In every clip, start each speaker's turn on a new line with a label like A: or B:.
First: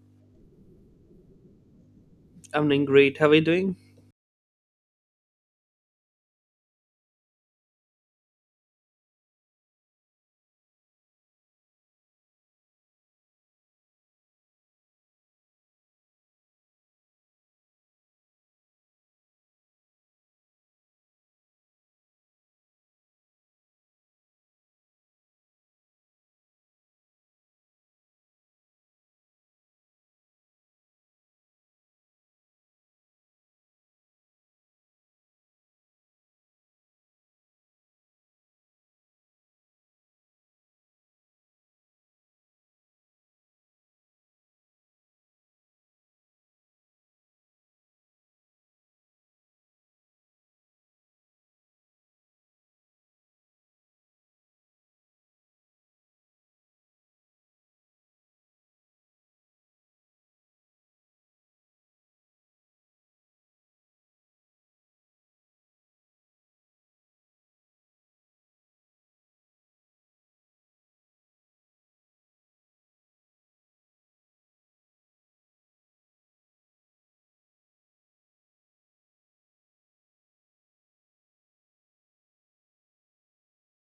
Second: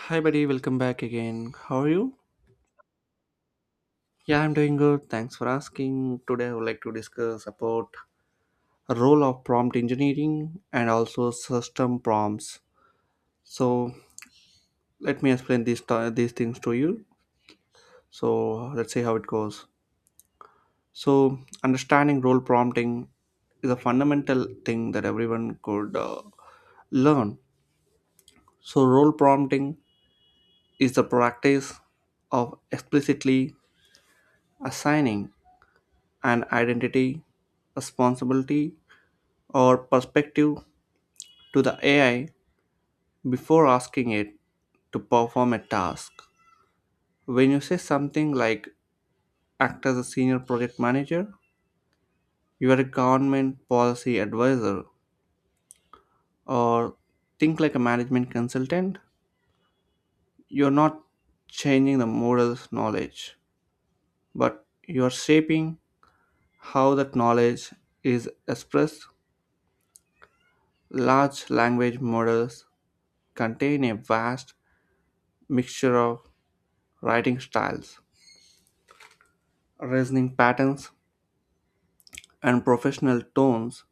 A: Hi, buddy. Welcome back again. How are you?
B: Evening, great. How are you doing?
A: Yeah, I'm doing good. Thanks for asking. Today, I would like to discuss about role of prompt engineering and also system prompts. So, let me explain these things to you. So, let's see how it goes. So, understanding role prompting is a fundamental thing that everyone could learn. So, role prompting is the practice of explicitly assigning an identity, responsibility, or perspective to the AI before asking it to perform a task. When you say something like act as a senior project manager, you are a government policy advisor, or think like a management consultant, you're not changing the model's knowledge, but you're shaping how that knowledge is expressed. Large language models contain a vast mixture of writing styles, reasoning patterns, and professional tones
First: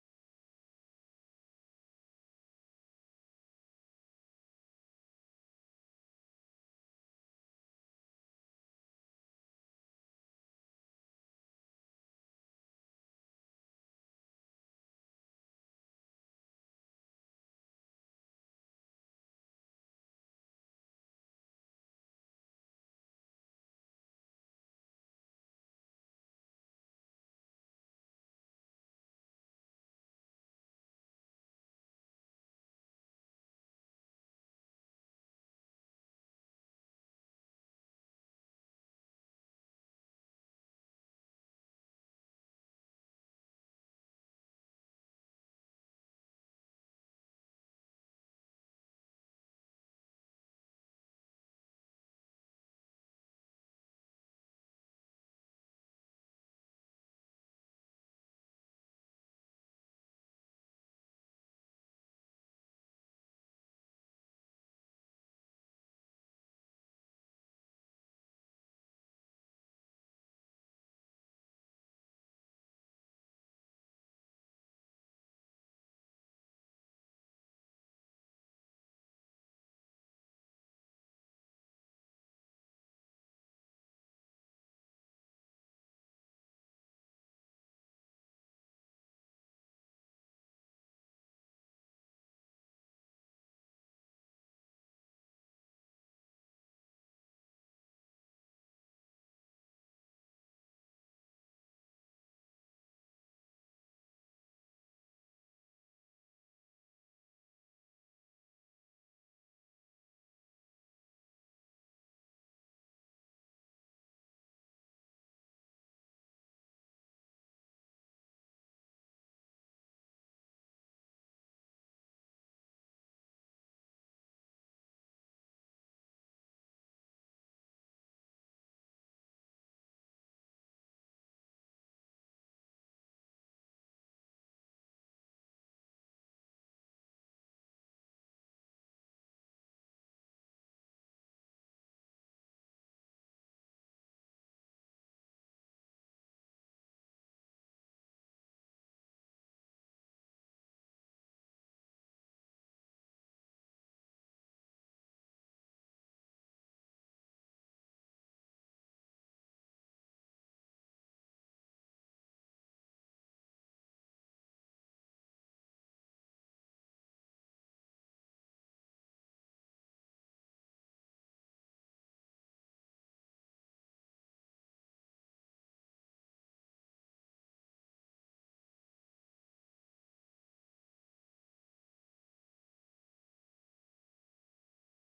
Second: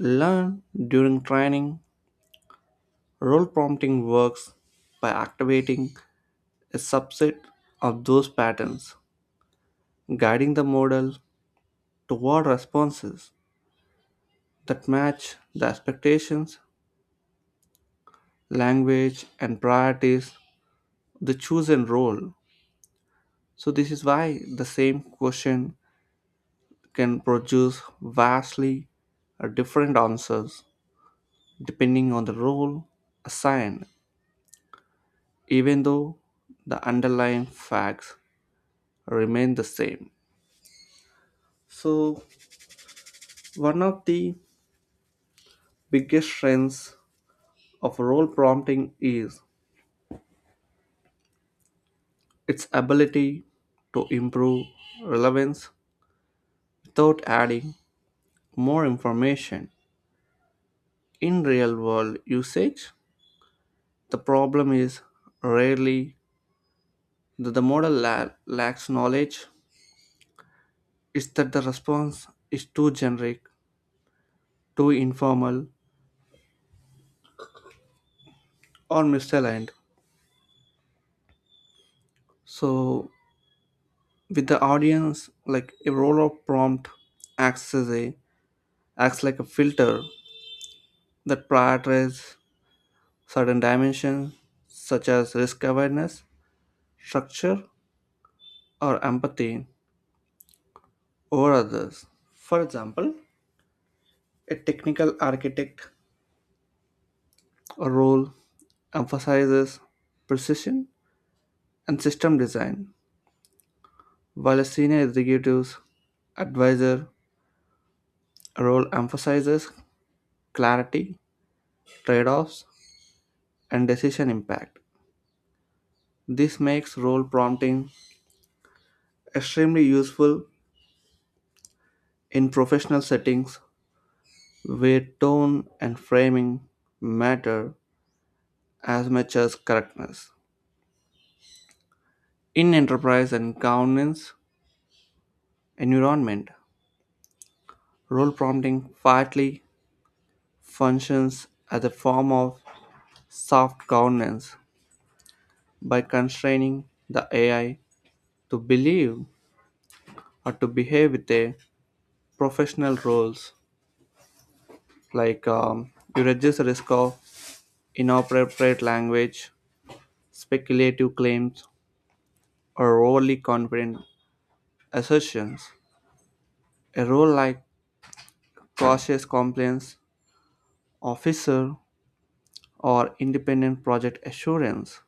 A: learned during training. Role prompting works by activating a subset of those patterns, guiding the model toward responses that match the expectations, language, and priorities of the chosen role. So, this is why the same question can produce vastly different answers depending on the role assigned, even though the underlying facts remain the same. So, one of the biggest strengths of role prompting is its ability to improve relevance without adding more information. In real world usage, the problem is rarely that the model lacks knowledge, it's that the response is too generic, too informal, or misaligned. So with the audience, like a role of prompt acts as a acts like a filter that prioritizes certain dimensions such as risk awareness, structure, or empathy over others. For example, a technical architect role emphasizes precision and system design, while a senior executive's advisor role emphasizes clarity, trade-offs, and decision impact. This makes role prompting extremely useful in professional settings where tone and framing matter as much as correctness. In enterprise and governance environment, role prompting partly functions as a form of soft governance by constraining the AI to believe or to behave with a professional roles like you reduce the risk of inappropriate language, speculative claims, or overly confident assertions. A role like cautious compliance officer or independent project assurance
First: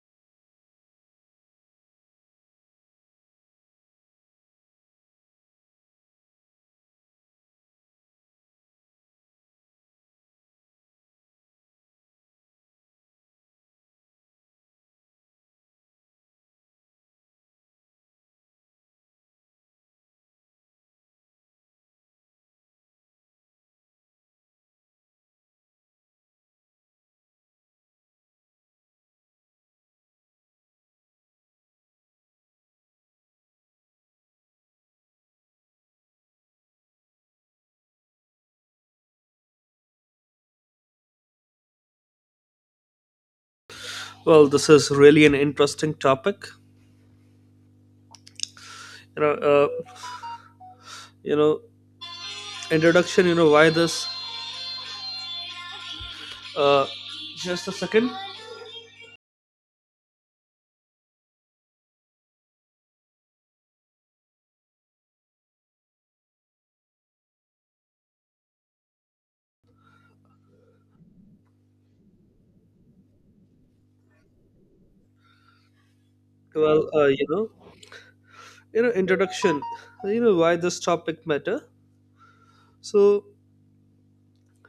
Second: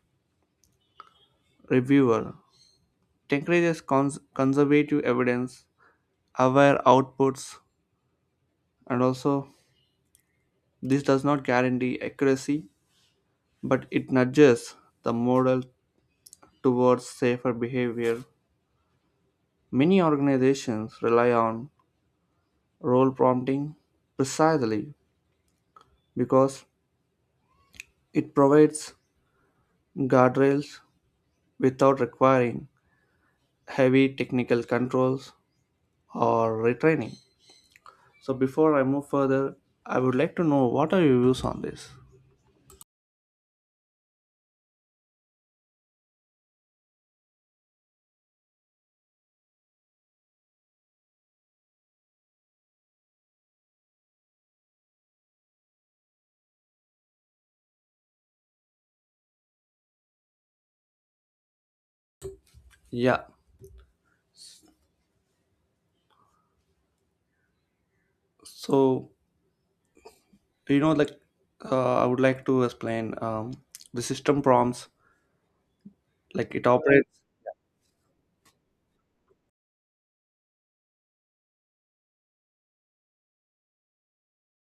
A: reviewer encourages conservative evidence, aware outputs, and also this does not guarantee accuracy, but it nudges the model towards safer behavior. Many organizations rely on role prompting precisely because it provides guardrails without requiring heavy technical controls or retraining. So before I move further, I would like to know what are your views on this?
B: Well, this is really an interesting topic. You know, uh, you know, Introduction. You know why this? Uh, just a second.
A: Yeah. So you know, like I would like to explain the system prompts, like it
B: Well, uh,
A: operates.
B: you know, Introduction. You know why this topic matter. So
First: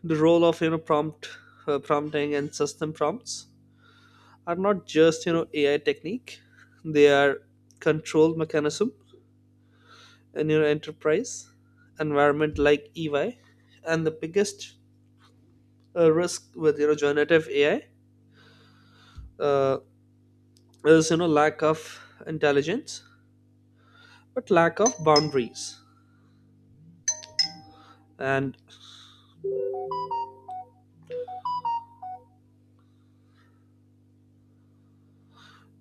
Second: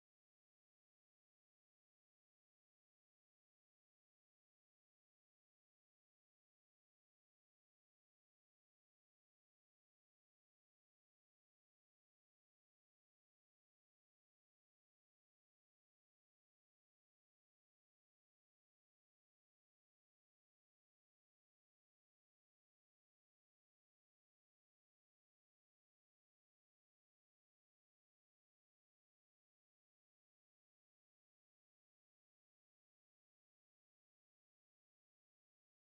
B: the role of prompt, prompting and system prompts are not just AI technique. They are control mechanism in your enterprise environment like EY, and the biggest A risk with generative AI uh, is lack of intelligence, but lack of boundaries and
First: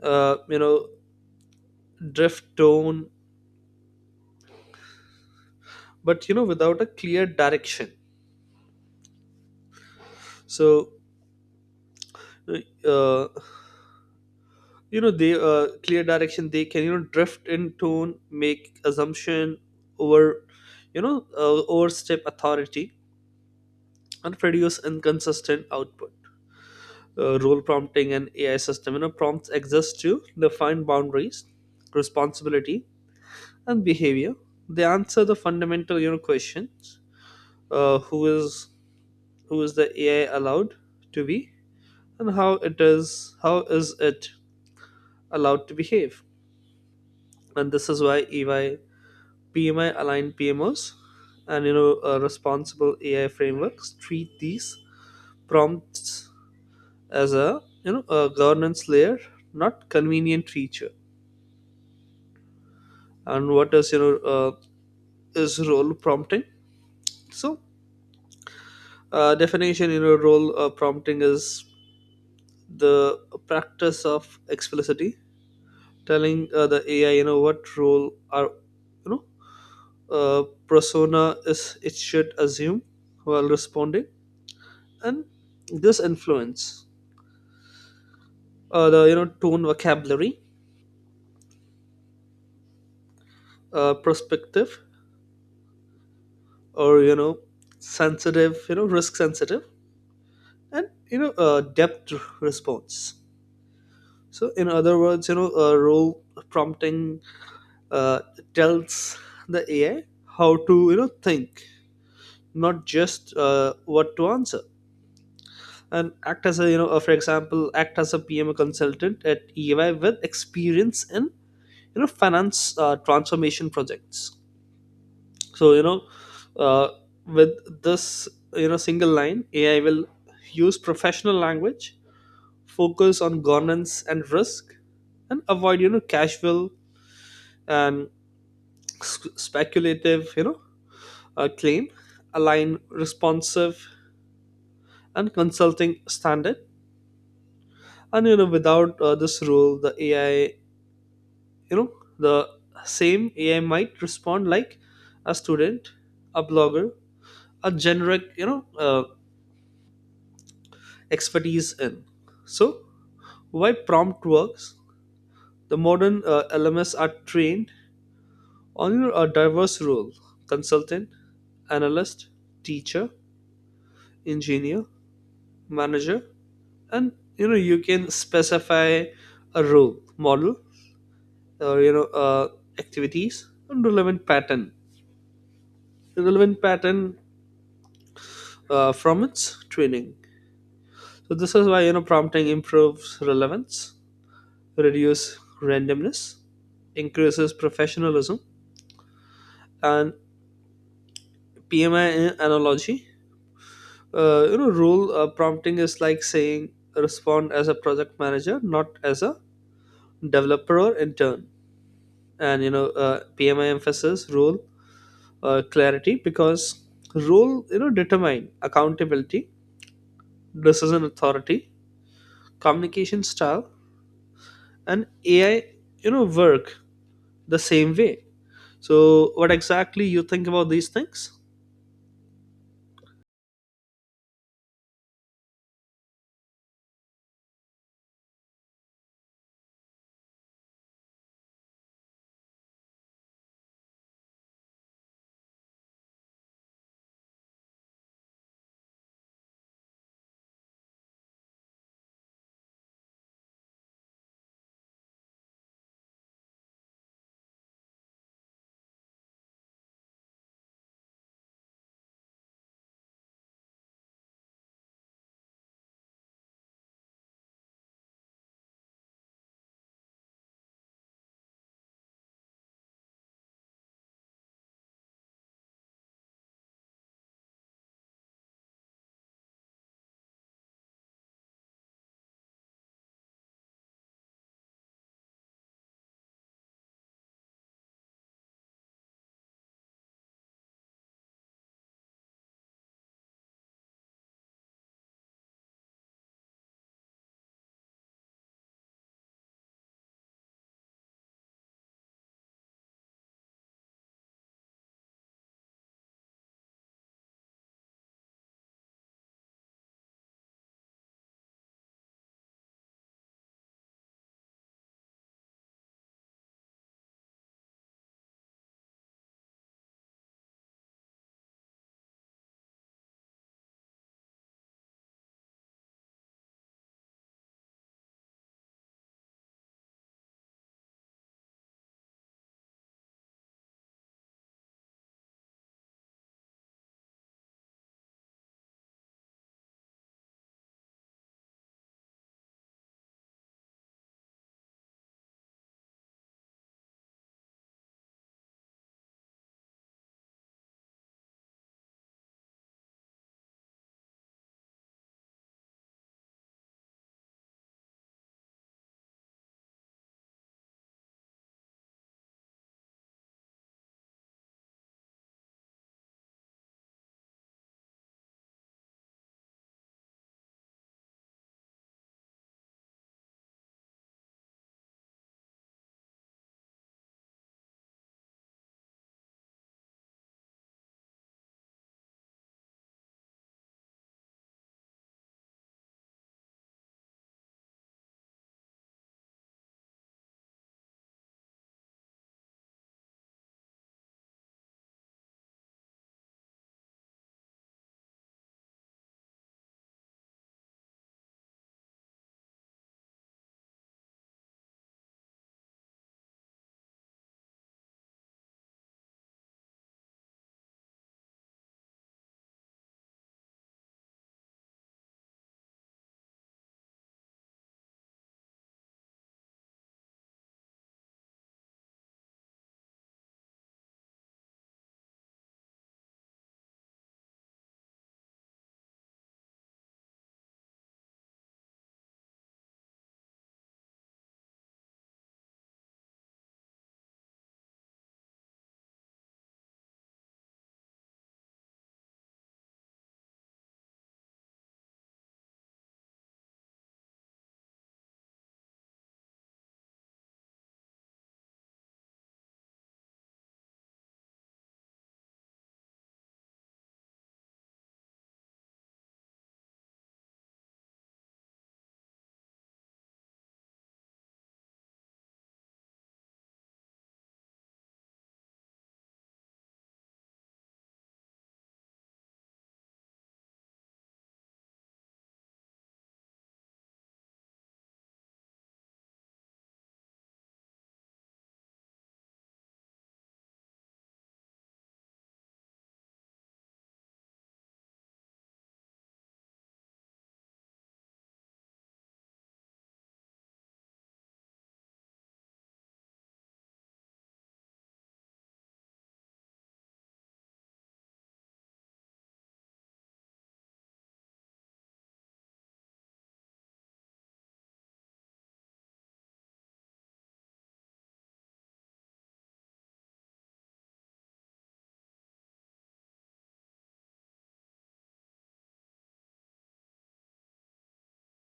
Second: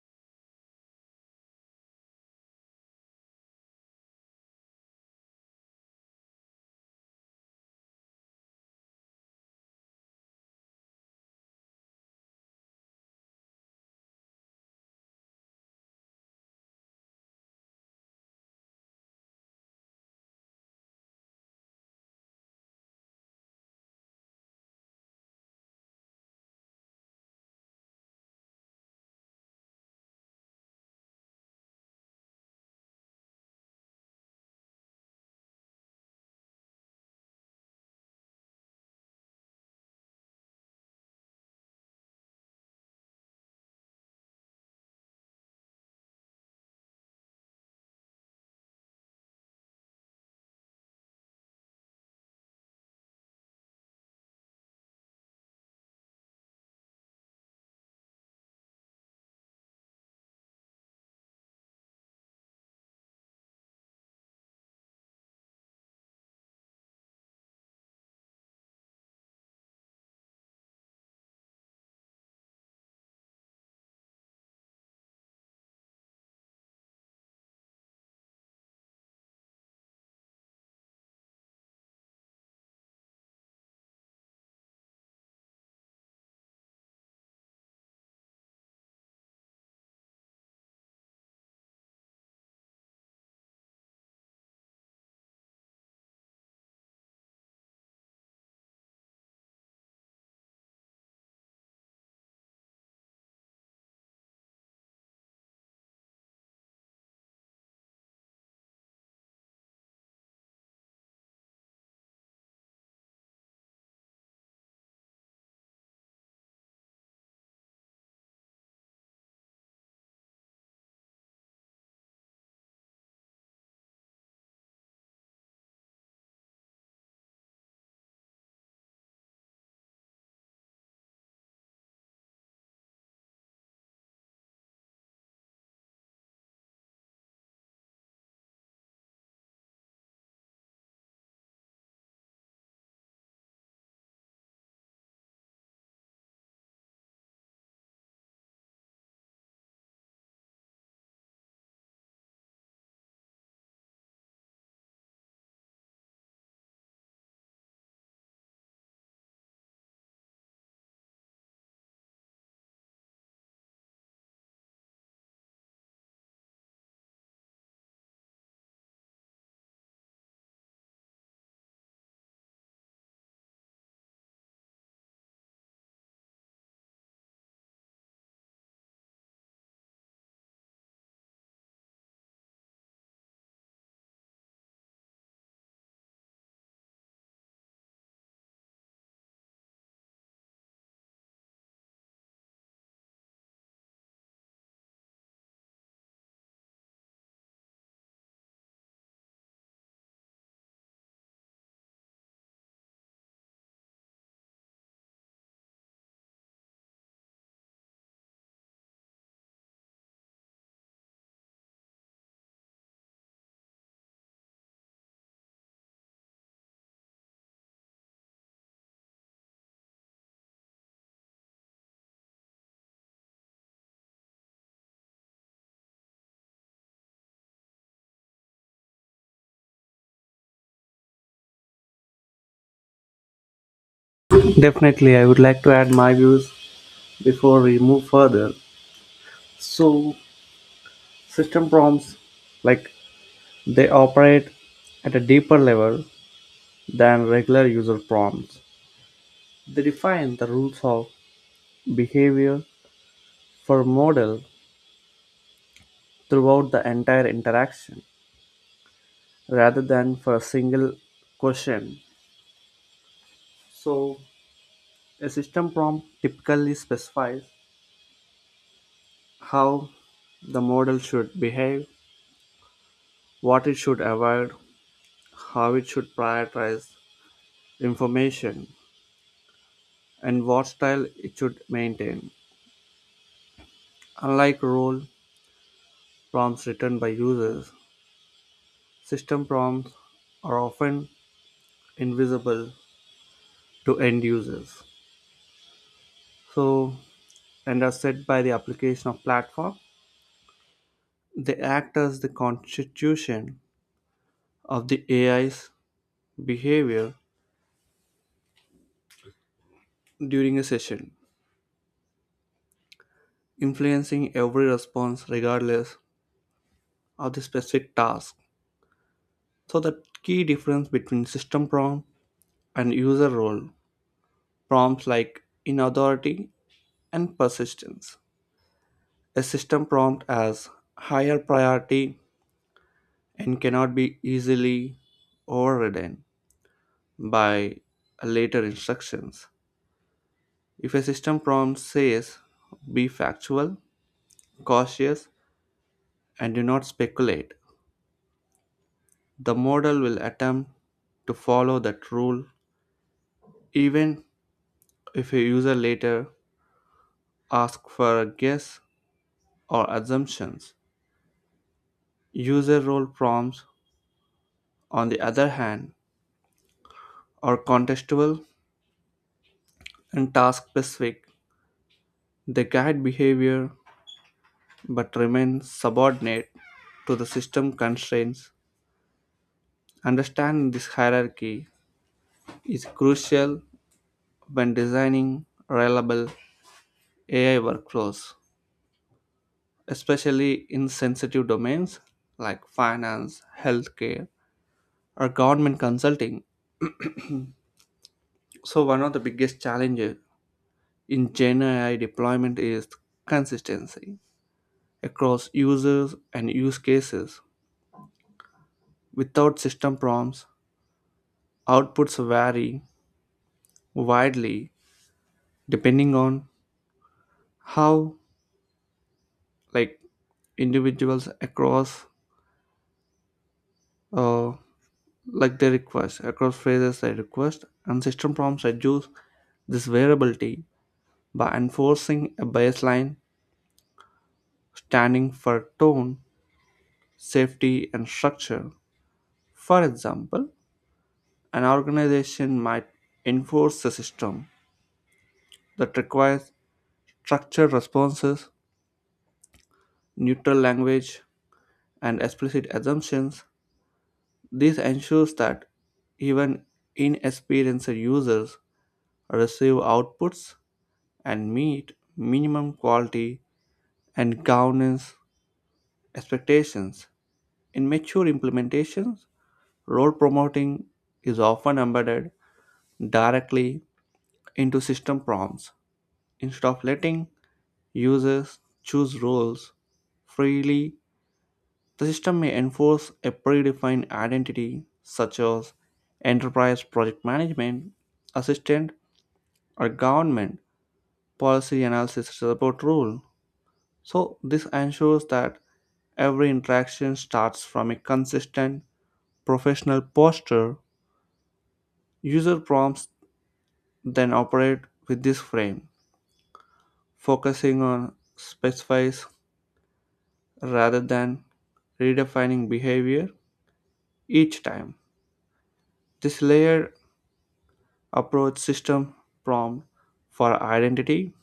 B: uh, you know drift tone, but without a clear direction. So uh, you know they clear direction they can drift in tone, make assumption over overstep authority and produce inconsistent output. Role prompting and AI system, prompts exist to define boundaries, responsibility, and behavior. They answer the fundamental questions: uh, who is who is the AI allowed to be, and how is it allowed to behave. And this is why EY PMI aligned PMOs and responsible AI frameworks treat these prompts as a you know a governance layer, not convenient feature. And what is your is role prompting, so definition in your role prompting is the practice of explicitly telling the AI what role are you know persona is it should assume while responding, and this influence the you know tone, vocabulary, perspective, or you know sensitive you know risk sensitive and depth response. So, in other words, role prompting uh, tells the AI how to, think, not just what to answer. And act as a, for example, act as a PM consultant at EY with experience in, finance transformation projects. So, uh, with this, single line, AI will use professional language, focus on governance and risk, and avoid, casual and speculative, claim, align responsive and consulting standard. And without this rule, the AI, you know, the same AI might respond like a student, a blogger, a generic, expertise in. So why prompt works? The modern LMS are trained on a diverse role: consultant, analyst, teacher, engineer, manager, and you can specify a role model or activities and relevant pattern from its training. So this is why prompting improves relevance, reduce randomness, increases professionalism. And PMI analogy, role prompting is like saying respond as a project manager, not as a developer or intern. And PMI emphasis role clarity, because role determine accountability, decision authority, communication style, and AI work the same way. So what exactly you think about these things?
A: Definitely, I would like to add my views before we move further. So system prompts, like they operate at a deeper level than regular user prompts, they define the rules of behavior for model throughout the entire interaction rather than for a single question. So a system prompt typically specifies how the model should behave, what it should avoid, how it should prioritize information, and what style it should maintain. Unlike role prompts written by users, system prompts are often invisible to end users. So, and are set by the application of platform. They act as the constitution of the AI's behavior during a session, influencing every response regardless of the specific task. So, the key difference between system prompt and user role prompts like in authority and persistence. A system prompt has higher priority and cannot be easily overridden by later instructions. If a system prompt says, be factual, cautious, and do not speculate, the model will attempt to follow that rule even if a user later asks for a guess or assumptions. User role prompts, on the other hand, are contextual and task specific. They guide behavior but remain subordinate to the system constraints. Understanding this hierarchy is crucial when designing reliable AI workflows, especially in sensitive domains like finance, healthcare, or government consulting. So, one of the biggest challenges in Gen AI deployment is consistency across users and use cases. Without system prompts, outputs vary widely depending on how, like, individuals across uh, like they request across phrases they request, and system prompts reduce this variability by enforcing a baseline standing for tone, safety, and structure. For example, an organization might enforce a system that requires structured responses, neutral language, and explicit assumptions. This ensures that even inexperienced users receive outputs and meet minimum quality and governance expectations. In mature implementations, role promoting is often embedded directly into system prompts. Instead of letting users choose roles freely, the system may enforce a predefined identity such as enterprise project management, assistant, or government policy analysis support role. So, this ensures that every interaction starts from a consistent professional posture. User prompts then operate with this frame, focusing on specifies rather than redefining behavior each time. This layered approach, system prompt for identity,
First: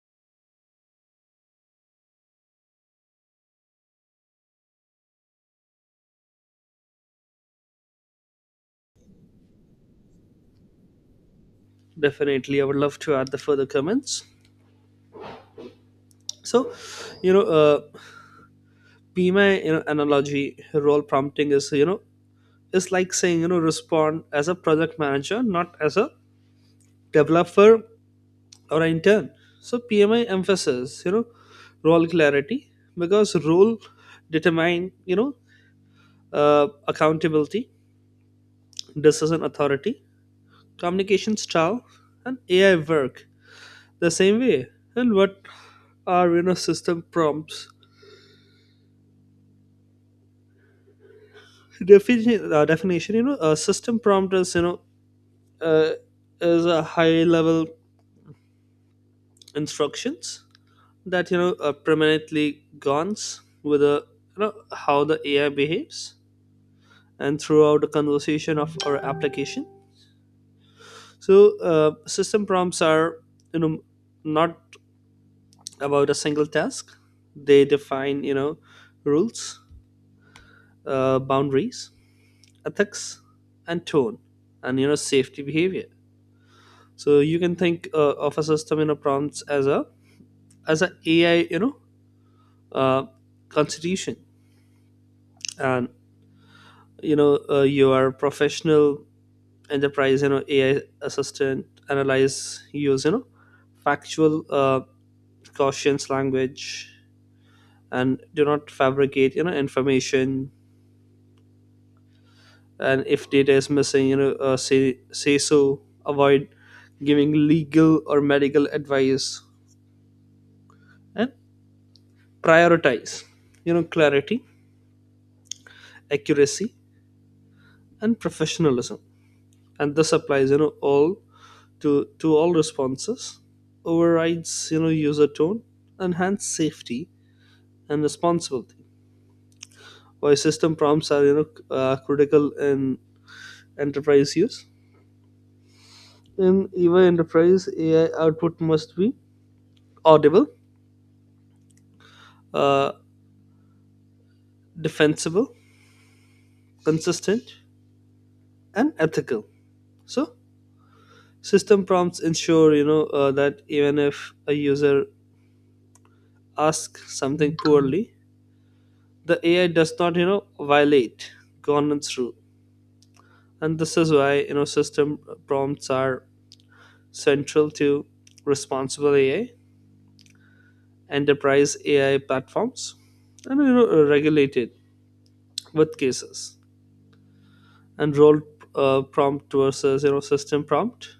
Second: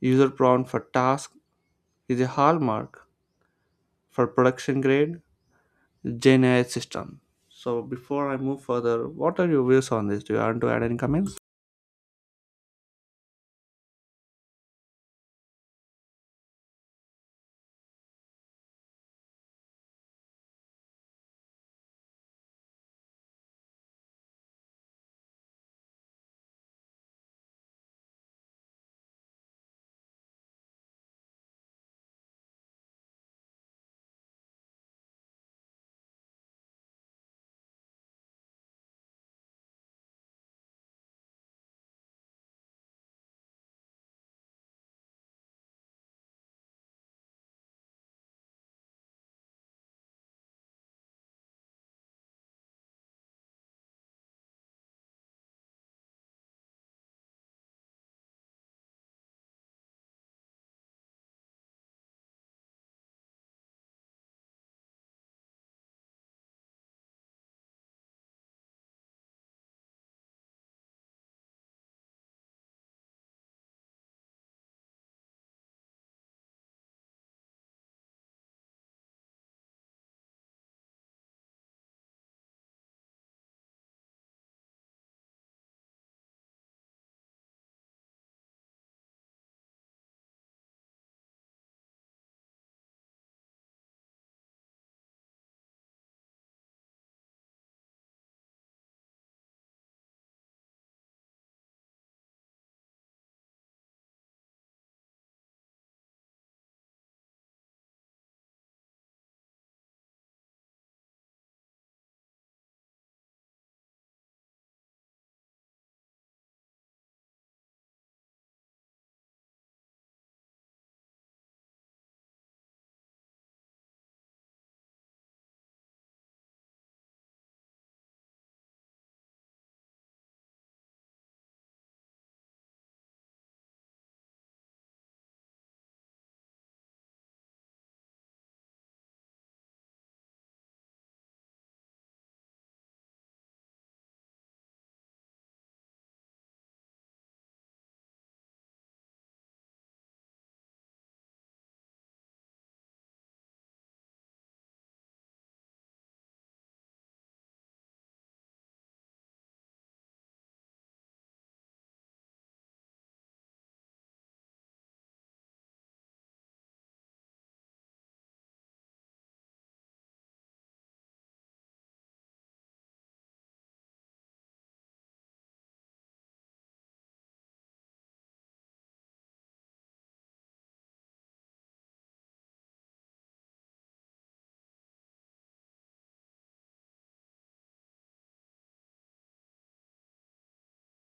A: user prompt for task, is a hallmark for production grade Gen AI system. So before I move further, what are your views on this? Do you want to add any comments?
B: Definitely, I would love to add the further comments. So you know uh PMI analogy role prompting is is like saying respond as a project manager, not as a developer or an intern. So PMI emphasizes, role clarity because role determine, accountability, decision authority, communication style, and AI work the same way. And what are system prompts? Definition: a system prompt is uh, is a high level instructions that are permanently guns with a how the AI behaves and throughout the conversation of our application. So system prompts are you know not about a single task. They define rules, boundaries, ethics, and tone, and safety behavior. So you can think of a system in a prompts as a ai you know uh, constitution. And your professional enterprise AI assistant analyze use factual, cautious language, and do not fabricate information. And if data is missing, say so. Avoid giving legal or medical advice, and prioritize clarity, accuracy, and professionalism. And this applies all to all responses, overrides user tone, enhance safety and responsibility. Why system prompts are critical in enterprise use. In even enterprise, AI output must be audible, uh, defensible, consistent, and ethical. So system prompts ensure that even if a user asks something poorly, the AI does not violate governance rule. And this is why system prompts are central to responsible AI, enterprise AI platforms, and regulated with cases. And role prompt versus system prompt.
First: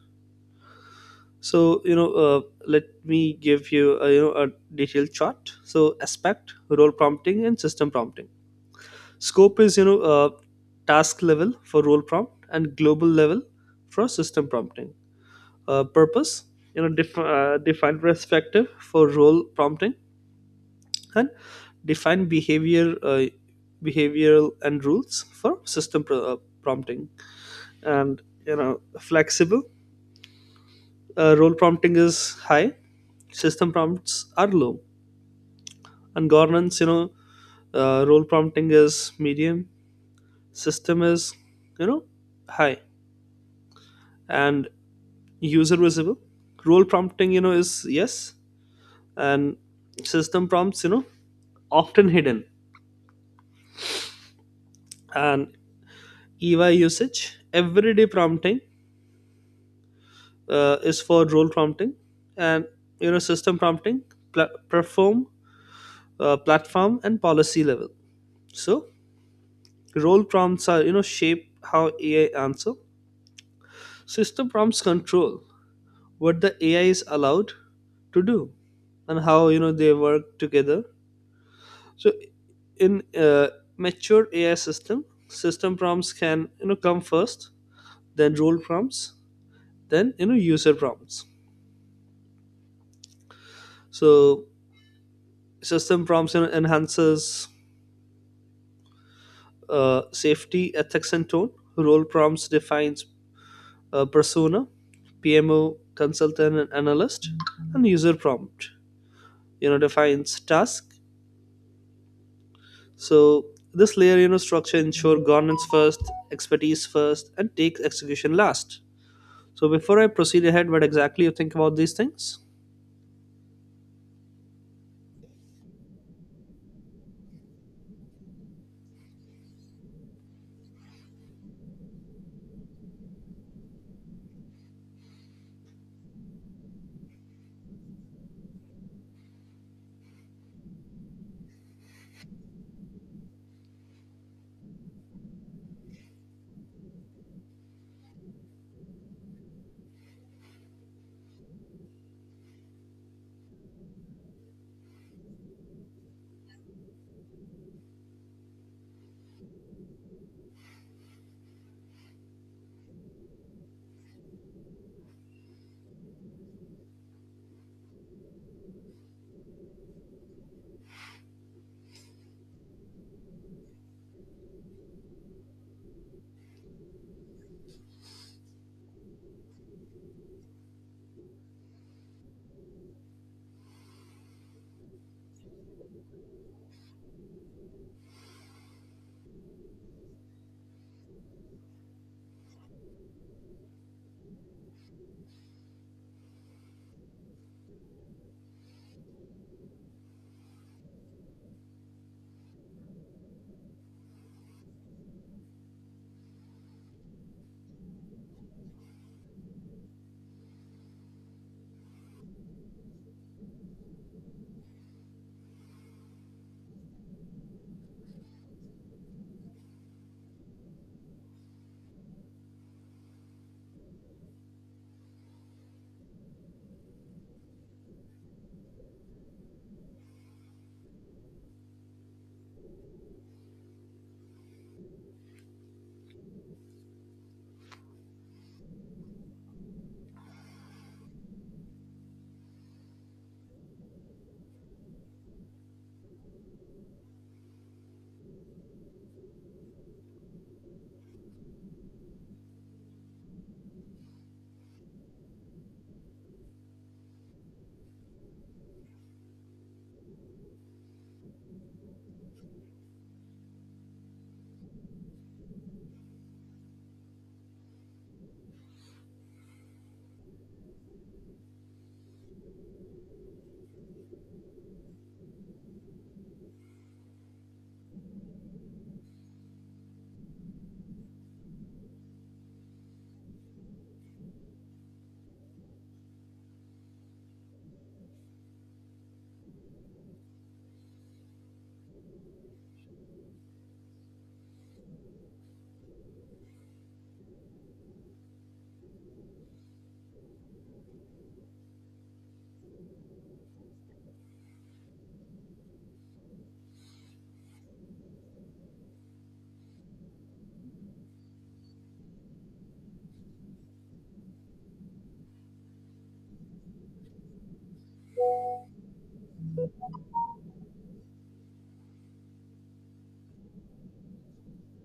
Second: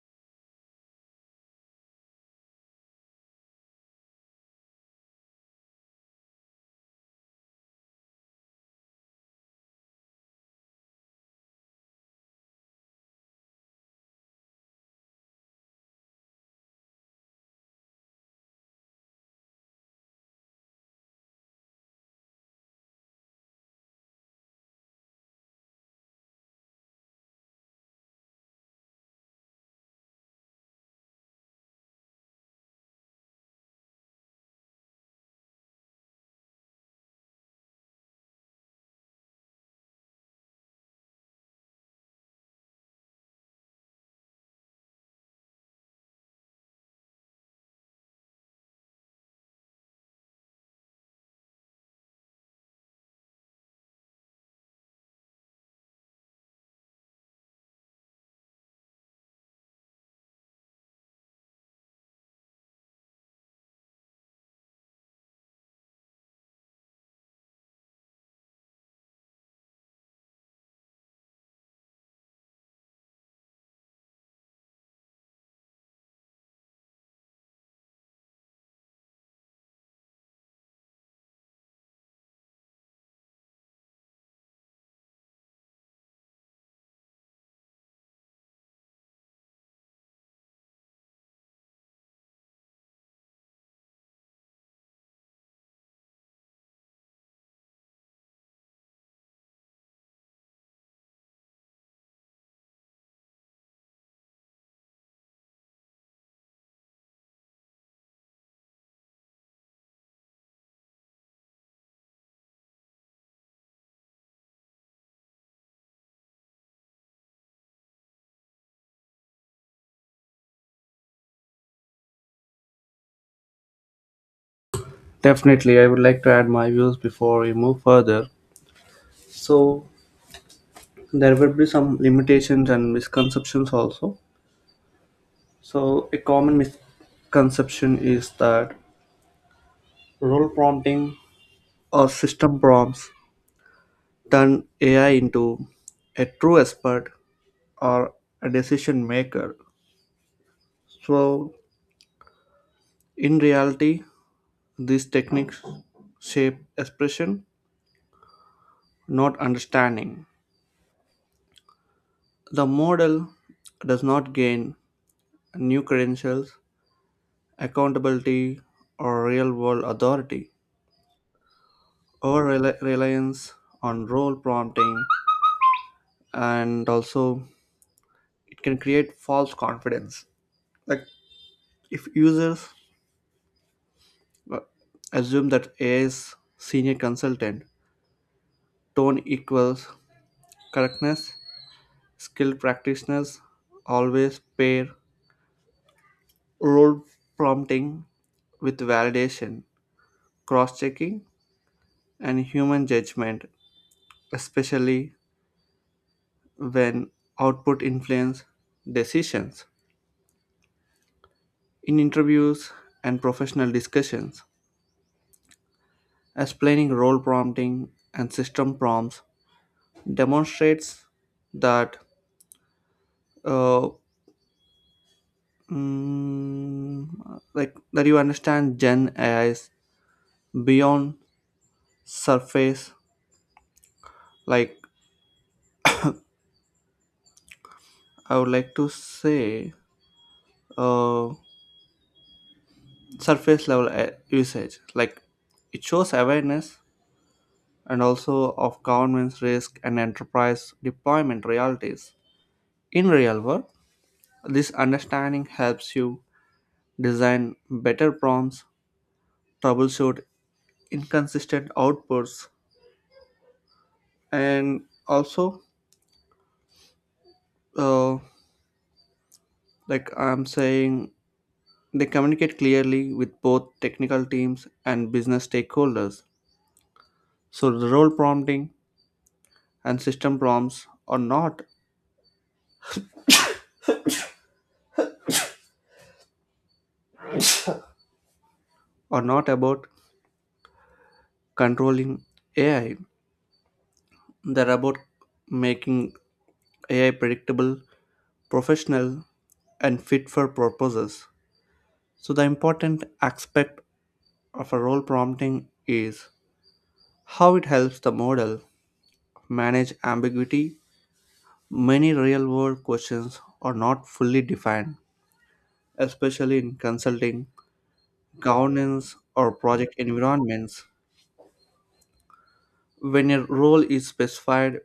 B: So let me give you a, a detailed chart. So aspect, role prompting, and system prompting. Scope is task level for role prompt and global level for system prompting. Purpose, defined perspective for role prompting, and define behavioral and rules for system prompting. And flexible, role prompting is high, system prompts are low. And governance, role prompting is medium, system is you know high. And user visible, role prompting is yes, and system prompts often hidden. And EY usage, everyday prompting is for role prompting, and system prompting perform platform and policy level. So role prompts are shape how AI answer, system prompts control what the AI is allowed to do. And how they work together. So in mature AI system, system prompts can come first, then role prompts, then user prompts. So system prompts enhances safety, ethics, and tone. Role prompts defines persona, PMO consultant and analyst. And user prompt defines task. So this layer structure ensure governance first, expertise first, and takes execution last. So before I proceed ahead, what exactly you think about these things?
A: Definitely, I would like to add my views before we move further. So there will be some limitations and misconceptions also. So a common misconception is that role prompting or system prompts turn AI into a true expert or a decision maker. So in reality, these techniques shape expression not understanding. The model does not gain new credentials, accountability, or real world authority. Over reliance on role prompting, and also it can create false confidence. Like if users uh, assume that AI's senior consultant tone equals correctness, skilled practitioners always pair role prompting with validation cross checking, and human judgment, especially when output influence decisions. In interviews and professional discussions, explaining role prompting and system prompts demonstrates that uh, like that you understand Gen AI's beyond surface. Like I would like to say, uh, surface level usage like it shows awareness and also of government's risk and enterprise deployment realities. In real work this understanding helps you design better prompts, troubleshoot inconsistent outputs, and also uh, like I'm saying, they communicate clearly with both technical teams and business stakeholders. So the role prompting and system prompts are not about controlling AI, they are about making AI predictable, professional, and fit for purposes. So, the important aspect of a role prompting is how it helps the model manage ambiguity. Many real world questions are not fully defined, especially in consulting, governance, or project environments. When a role is specified,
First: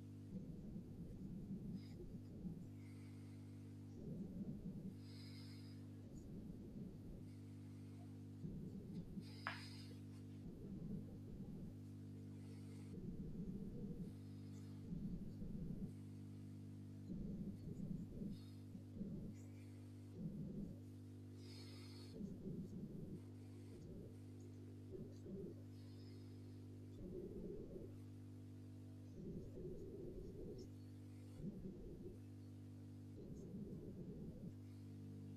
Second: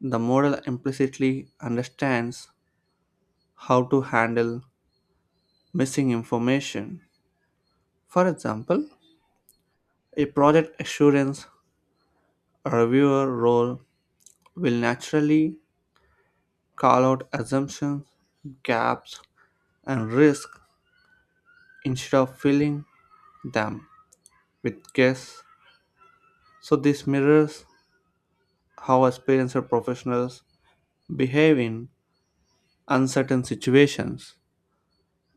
A: the model implicitly understands how to handle missing information. For example, a project assurance reviewer role will naturally call out assumptions, gaps, and risks instead of filling them with guess. So, this mirrors how experienced professionals behave in uncertain situations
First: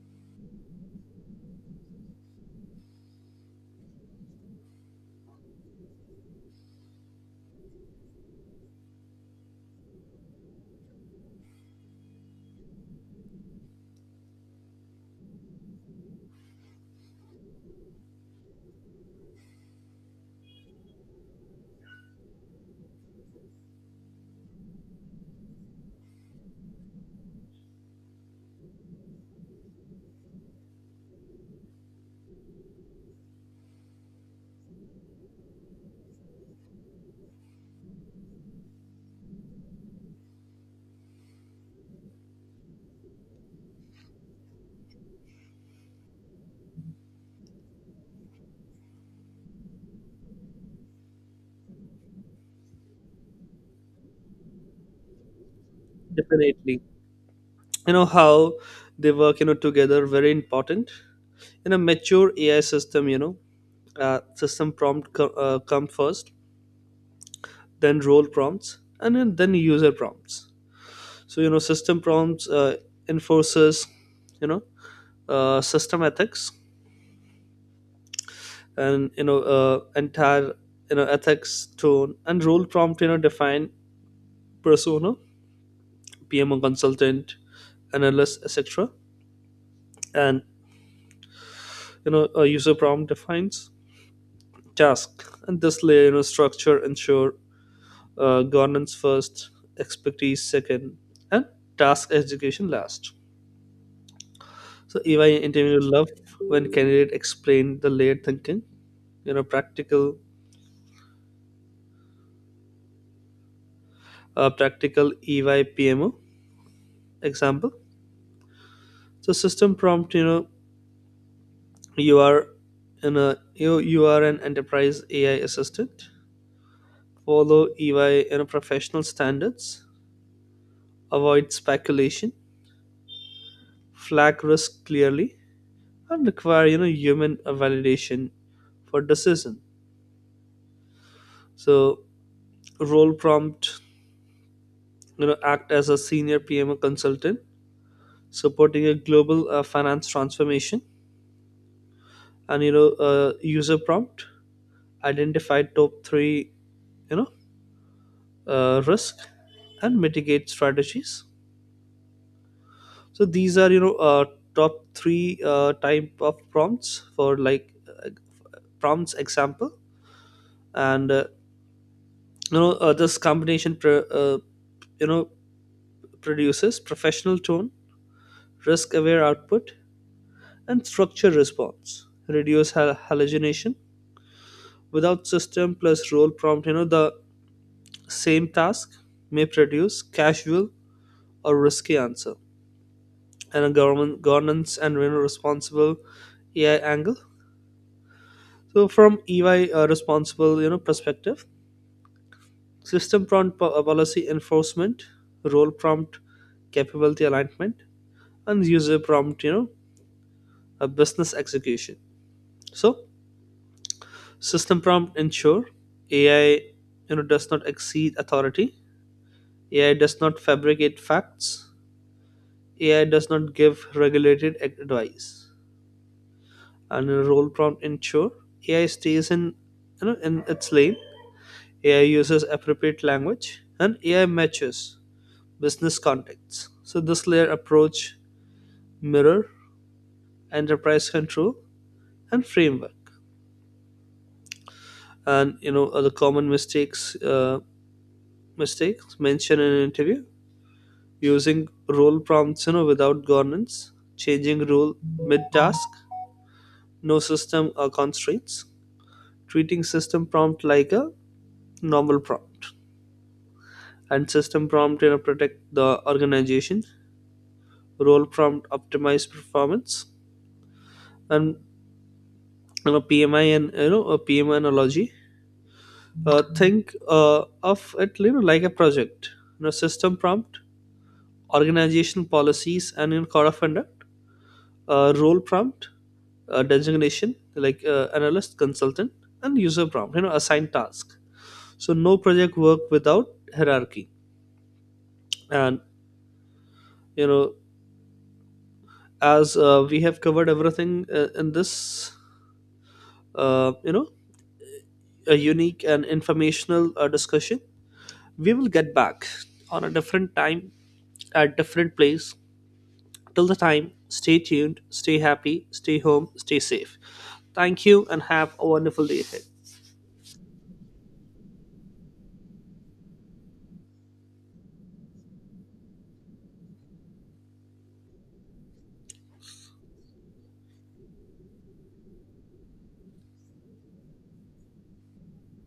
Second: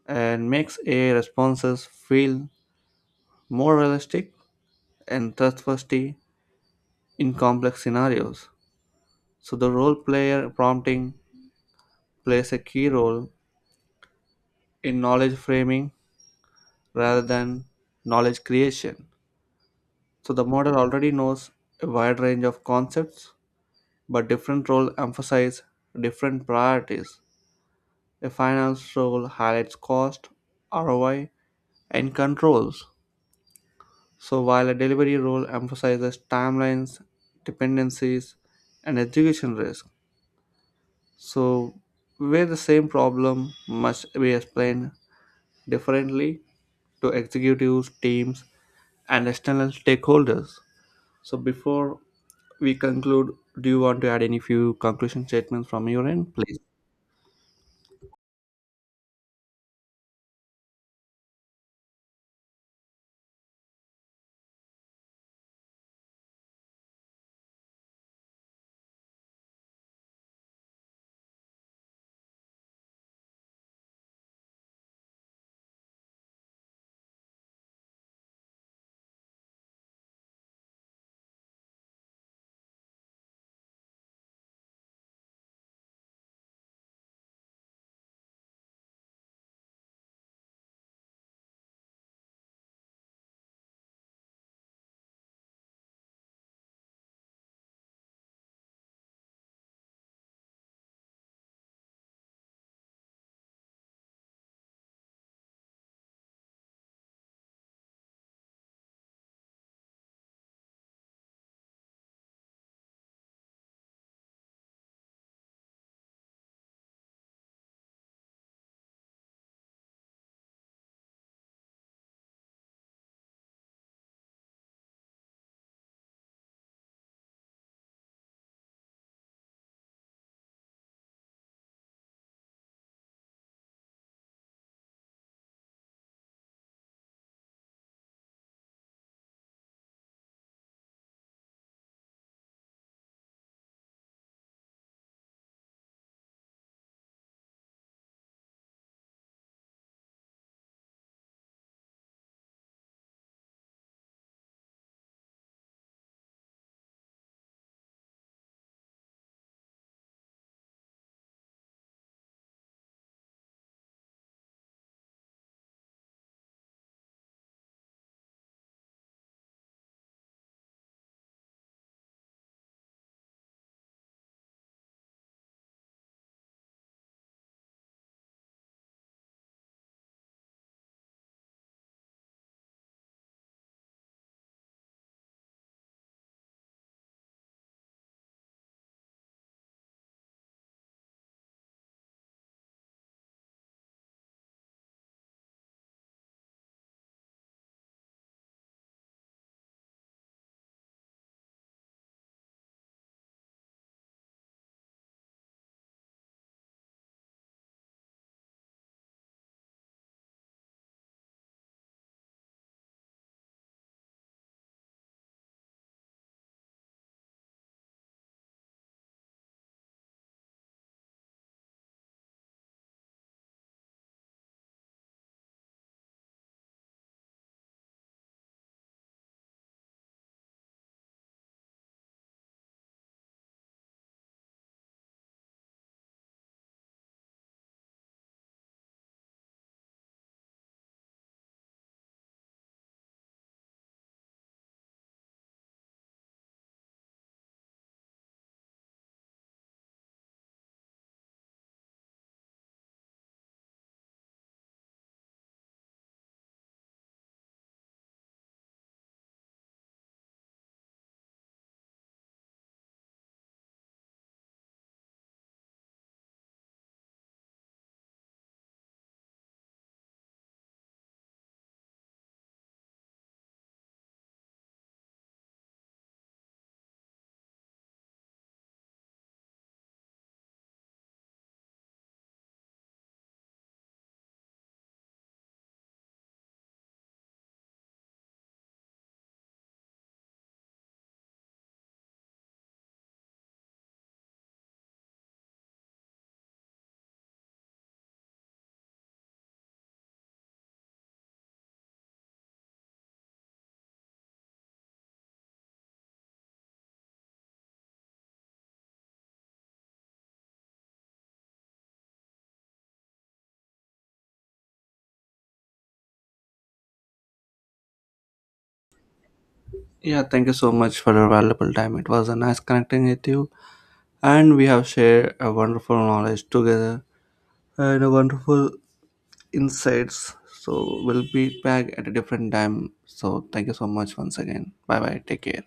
A: and makes AI responses feel more realistic and trustworthy in complex scenarios. So, the role player prompting plays a key role in knowledge framing rather than knowledge creation. So the model already knows a wide range of concepts, but different roles emphasize different priorities. A finance role highlights cost, ROI, and controls. So while a delivery role emphasizes timelines, dependencies, and execution risk. So where the same problem must be explained differently to executives, teams, and external stakeholders. So before we conclude, do you want to add any few conclusion statements from your end, please?
B: Definitely, how they work together, very important. In a mature AI system, system prompt come first, then role prompts, and then user prompts. So system prompts enforces you know system ethics and entire ethics tone. And role prompt define persona, PMO consultant, analyst, etc. And a user prompt defines task. And this layer structure ensure governance first, expertise second, and task execution last. So EY interview love when candidate explain the layered thinking, you know, practical, practical EY PMO example. So system prompt, you are in a you you are an enterprise AI assistant. Follow EY professional standards. Avoid speculation. Flag risk clearly, and require human validation for decision. So role prompt, act as a senior PMO consultant supporting a global finance transformation. And user prompt, identify top three you know risk and mitigate strategies. So these are top three type of prompts for like uh, prompts example. And this combination you know produces professional tone, risk aware output, and structured response, reduce hallucination. Without system plus role prompt, the same task may produce casual or risky answer. And a government governance and, responsible AI angle. So from EY responsible perspective, system prompt policy enforcement, role prompt capability alignment, and user prompt a business execution. So system prompt ensure AI does not exceed authority, AI does not fabricate facts, AI does not give regulated advice. And a role prompt ensure AI stays in in its lane. AI uses appropriate language, and AI matches business contexts. So this layer approach mirror enterprise control and framework. And other common mistakes mentioned in an interview: using role prompts without governance, changing role mid task, no system or constraints, treating system prompt like a normal prompt. And system prompt protect the organization, role prompt optimize performance. And PMI analogy, think of it, like a project. System prompt, organization policies and in code of conduct. Role prompt, designation like analyst, consultant. And user prompt, assigned task. So no project work without hierarchy. And you know as we have covered everything in this, uh, you know, a unique and informational discussion. We will get back on a different time at different place. Till the time, stay tuned, stay happy, stay home, stay safe. Thank you, and have a wonderful day ahead.
A: Yeah, thank you so much for your valuable time. It was a nice connecting with you, and we have shared a wonderful knowledge together and a wonderful insights. So we'll be back at a different time. So thank you so much once again. Bye bye. Take care.